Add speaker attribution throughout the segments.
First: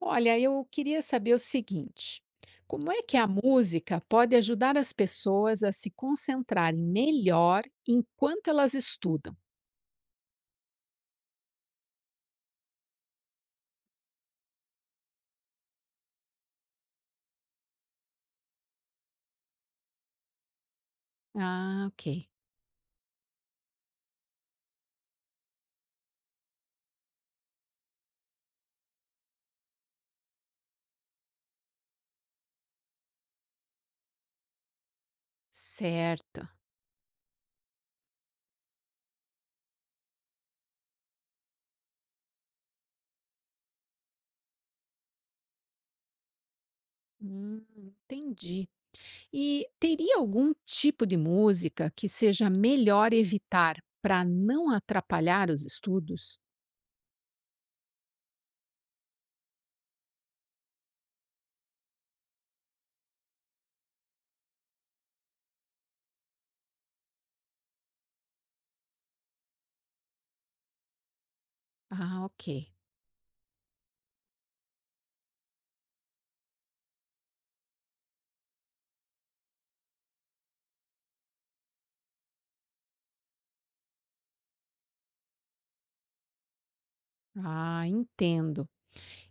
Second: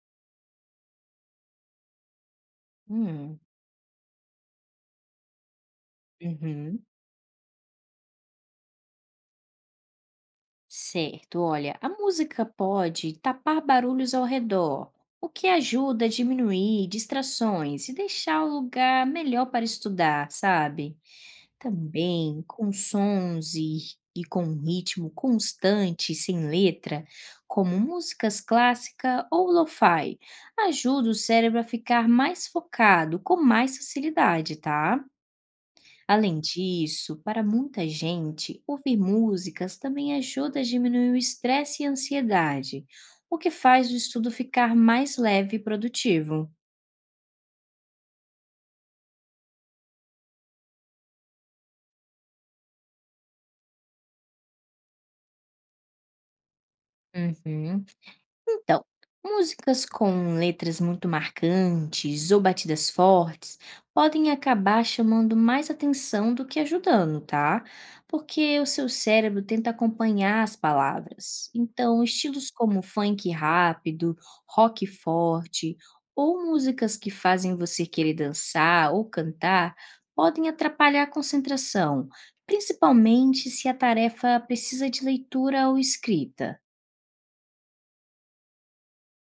Speaker 1: Olha, eu queria saber o seguinte: como é que a
Speaker 2: Hum,
Speaker 1: música pode ajudar as pessoas a se concentrarem
Speaker 2: uhum.
Speaker 1: melhor enquanto elas estudam?
Speaker 2: Certo, olha, a música pode tapar barulhos ao redor, o que ajuda a diminuir distrações e deixar o lugar melhor para estudar, sabe?
Speaker 1: Ah, ok.
Speaker 2: Também com sons e com um ritmo constante, sem letra, como músicas clássica ou lo-fi, ajuda o cérebro a ficar mais focado com mais facilidade, tá? Além
Speaker 1: Certo.
Speaker 2: disso, para muita gente, ouvir músicas também ajuda a diminuir o estresse e a ansiedade, o que faz o estudo ficar mais leve e produtivo.
Speaker 1: Entendi. E teria algum tipo de música que seja melhor evitar para não atrapalhar os estudos?
Speaker 2: Uhum. Então, músicas com letras muito marcantes ou batidas fortes podem acabar chamando mais atenção do que ajudando, tá? Porque o seu cérebro tenta acompanhar as palavras. Então,
Speaker 1: Ah, ok.
Speaker 2: estilos como funk rápido, rock forte ou músicas que fazem você querer dançar ou cantar podem atrapalhar a concentração, principalmente se a tarefa precisa de leitura ou escrita.
Speaker 1: Ah, entendo.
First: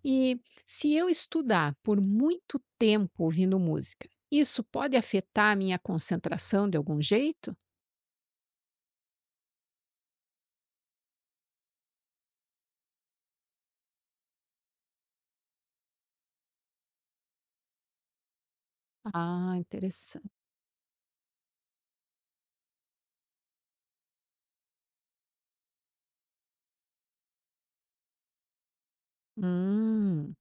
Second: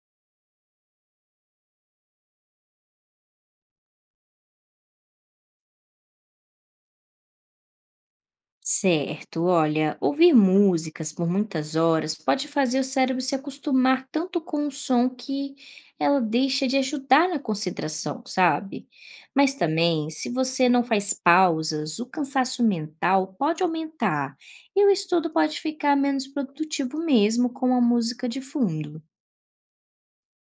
Speaker 1: E se eu estudar por muito tempo ouvindo música, isso pode afetar a minha concentração de algum jeito?
Speaker 2: Certo, olha, ouvir músicas por muitas horas pode fazer o cérebro se acostumar tanto com o som que ela deixa de ajudar na concentração, sabe? Mas
Speaker 1: Ah,
Speaker 2: também,
Speaker 1: interessante.
Speaker 2: se você não faz pausas, o cansaço mental pode aumentar e o estudo pode ficar menos produtivo mesmo com a música de fundo.
Speaker 1: Hum.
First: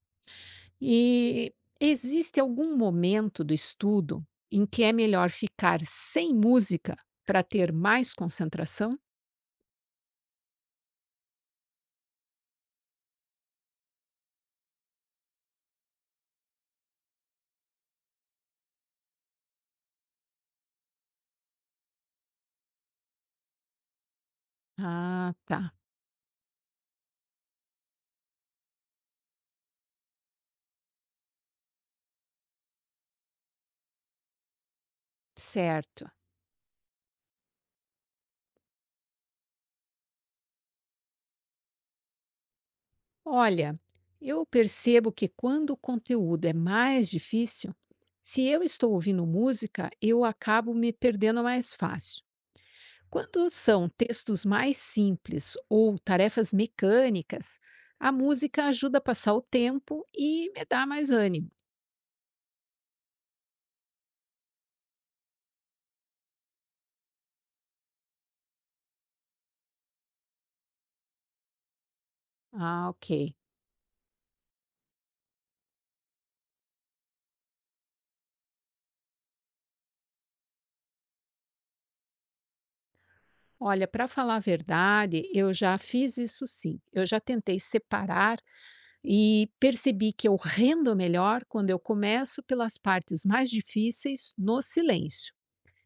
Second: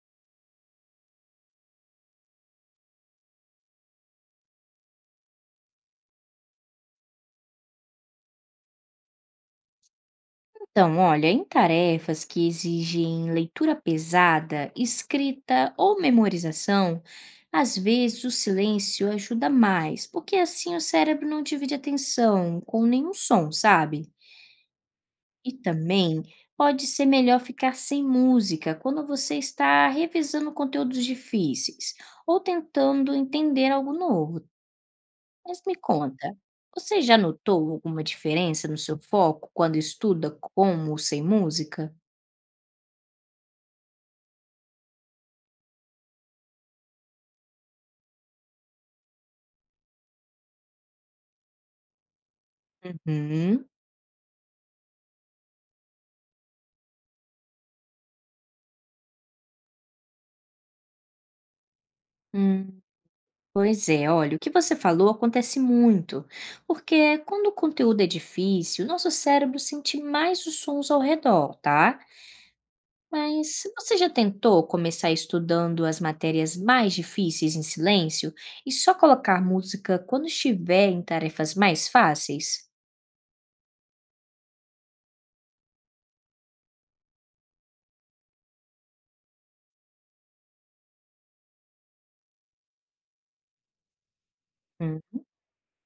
Speaker 1: E existe algum momento do estudo em que é melhor ficar sem música para ter mais concentração?
Speaker 2: Então, olha, em tarefas que exigem leitura pesada, escrita ou memorização, às vezes o silêncio ajuda mais, porque assim o cérebro não divide atenção com nenhum som, sabe?
Speaker 1: Ah,
Speaker 2: E
Speaker 1: tá.
Speaker 2: também pode ser melhor ficar sem música quando você está revisando conteúdos difíceis ou tentando entender algo novo. Mas me
Speaker 1: Certo.
Speaker 2: conta, você já notou alguma diferença no seu foco quando estuda com ou sem música?
Speaker 1: Olha, eu percebo que quando o conteúdo é mais difícil, se eu estou ouvindo música, eu acabo me perdendo mais fácil. Quando
Speaker 2: Hum,
Speaker 1: são textos mais simples ou tarefas mecânicas, a música ajuda a passar o tempo e me dá mais ânimo.
Speaker 2: hum, pois é, olha, o que você falou acontece muito, porque quando o conteúdo é difícil, nosso cérebro sente mais os sons ao redor, tá?
Speaker 1: Ah, ok.
Speaker 2: Mas você já tentou começar estudando as matérias mais difíceis em silêncio e só colocar música quando estiver em tarefas mais fáceis?
Speaker 1: Olha, para falar a verdade, eu já fiz isso sim. Eu já tentei separar e percebi que eu rendo melhor quando eu começo pelas partes mais difíceis no
Speaker 2: Hum,
Speaker 1: silêncio.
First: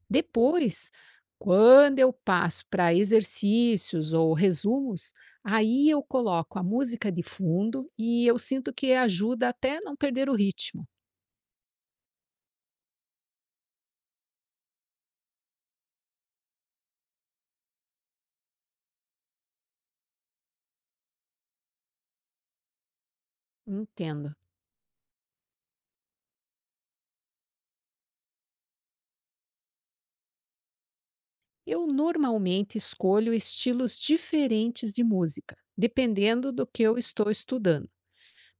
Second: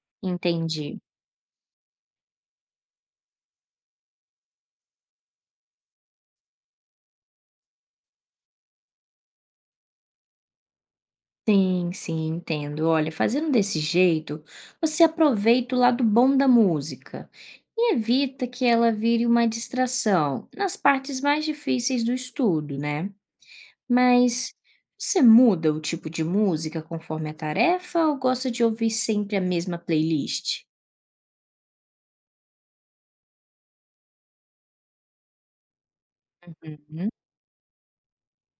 Speaker 1: Depois,
Speaker 2: entendi.
Speaker 1: quando eu passo para exercícios ou resumos, aí eu coloco a música de fundo e eu sinto que ajuda até não perder o ritmo.
Speaker 2: Sim, sim, entendo. Olha, fazendo desse jeito, você aproveita o lado bom da música e evita que ela vire uma distração nas partes mais difíceis do estudo, né?
Speaker 1: Entendo.
Speaker 2: Mas você muda o tipo de música conforme a tarefa ou gosta de ouvir sempre a mesma playlist?
Speaker 1: Eu normalmente escolho estilos diferentes de música, dependendo do que eu
Speaker 2: Uhum.
Speaker 1: estou estudando.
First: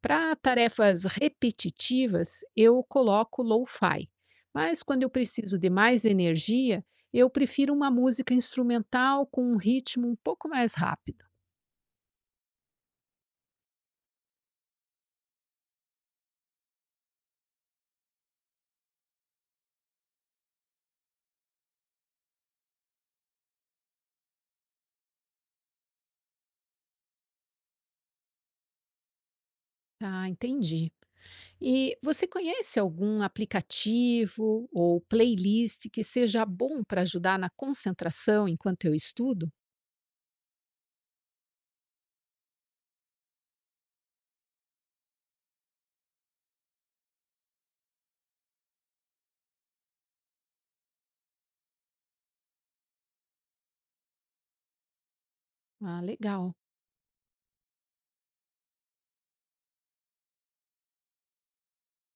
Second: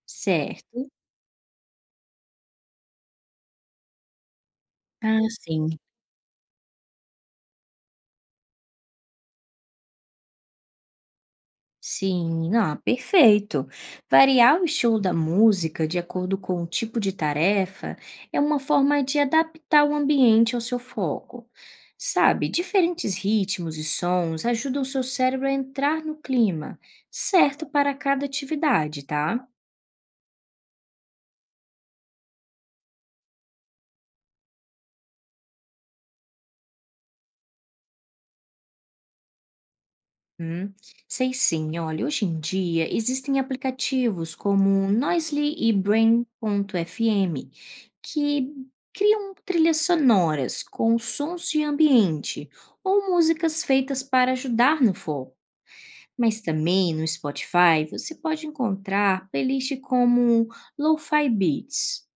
Speaker 1: Para
Speaker 2: Certo.
Speaker 1: tarefas repetitivas, eu coloco lo-fi, mas quando eu
Speaker 2: Ah,
Speaker 1: preciso de
Speaker 2: sim.
Speaker 1: mais energia, eu prefiro uma música instrumental com um ritmo um pouco mais rápido.
Speaker 2: Sim, ah, perfeito. Variar o estilo da música de acordo com o tipo de tarefa é uma forma de adaptar o ambiente ao seu foco. Sabe, diferentes ritmos e sons ajudam o seu cérebro a entrar no clima certo para cada atividade, tá?
Speaker 1: Tá, entendi. E você conhece algum aplicativo ou playlist que seja bom para ajudar na concentração enquanto eu estudo?
Speaker 2: Hum, sei sim, olha, hoje em dia existem aplicativos como Noisly e Brain.fm que criam trilhas sonoras com sons de ambiente ou músicas feitas para ajudar no foco.
Speaker 1: Ah,
Speaker 2: Mas
Speaker 1: legal.
Speaker 2: também no Spotify você pode encontrar playlists como Lo-Fi Beats,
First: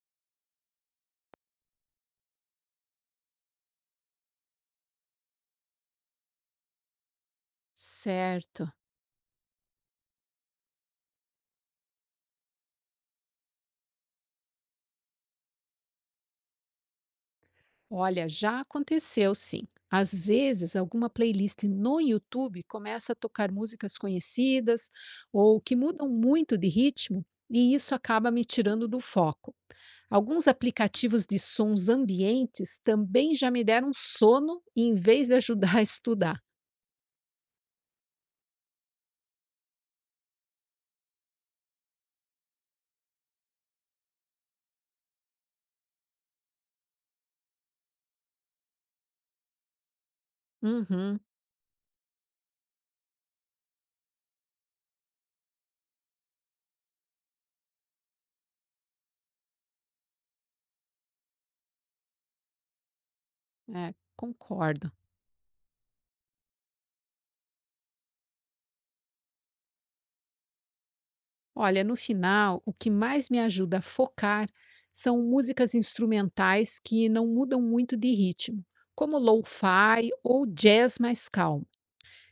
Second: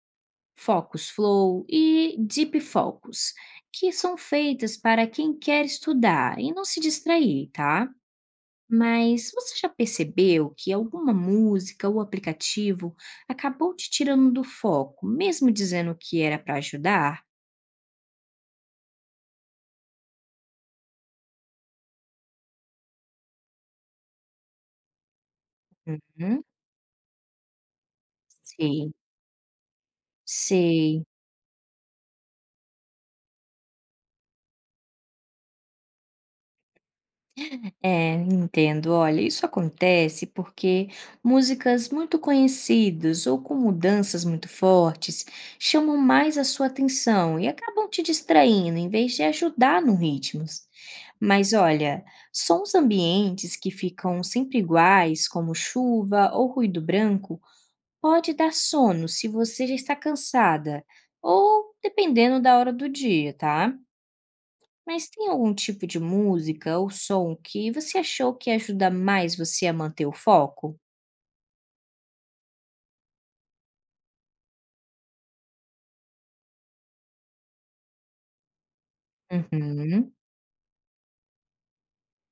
Speaker 2: Focus Flow e Deep Focus, que são feitas para quem quer estudar e não se distrair, tá?
Speaker 1: Certo.
Speaker 2: Mas você já percebeu que alguma música ou aplicativo acabou te tirando do foco, mesmo dizendo que era para ajudar?
Speaker 1: Olha, já aconteceu sim. Às vezes, alguma playlist no YouTube começa a tocar músicas conhecidas ou que mudam
Speaker 2: Uhum.
Speaker 1: muito de ritmo, e isso acaba me tirando
Speaker 2: Sei,
Speaker 1: do foco. Alguns
Speaker 2: sei.
Speaker 1: aplicativos de sons ambientes também já me deram sono em vez de ajudar a estudar.
Speaker 2: É, entendo. Olha, isso acontece porque músicas muito conhecidas ou com mudanças muito fortes chamam mais a sua atenção e acabam te distraindo em vez de ajudar no ritmo.
Speaker 1: Uhum,
Speaker 2: Mas olha, sons ambientes que ficam sempre iguais, como chuva ou ruído branco, pode dar sono se você já está cansada ou dependendo da hora do dia, tá?
Speaker 1: é, concordo.
Speaker 2: Mas tem algum tipo de música ou som que você achou que ajuda mais você a manter o foco?
Speaker 1: Olha, no final, o que mais me ajuda a focar são músicas instrumentais que não mudam muito de ritmo, como lo-fi
Speaker 2: Uhum.
Speaker 1: ou jazz mais calmo.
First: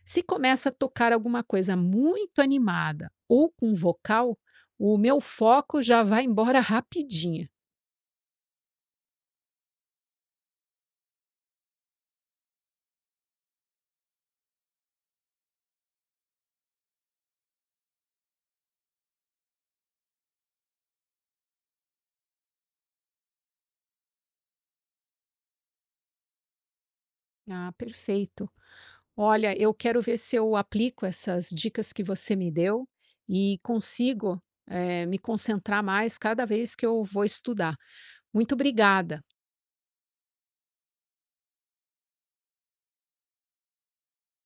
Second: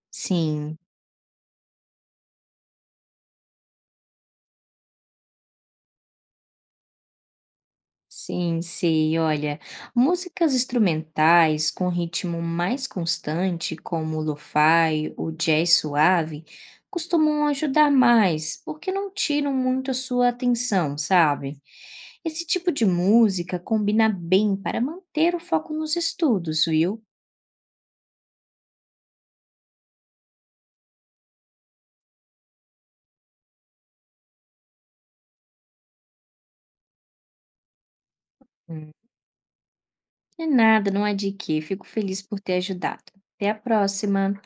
Speaker 1: Se começa a
Speaker 2: Sim,
Speaker 1: tocar alguma coisa muito animada ou com vocal, o meu foco já vai embora rapidinho.
Speaker 2: sim, sei. Olha, músicas instrumentais com ritmo mais constante, como o lo-fi, o jazz suave, costumam ajudar mais, porque não tiram muito a sua atenção, sabe? Esse tipo de música combina bem para manter o foco nos estudos, viu?
Speaker 1: Ah, perfeito. Olha, eu quero ver se eu aplico essas dicas que você me deu e consigo, me concentrar mais cada vez que eu vou estudar. Muito obrigada.
Speaker 2: De nada, não há de quê. Fico feliz por ter ajudado. Até a próxima.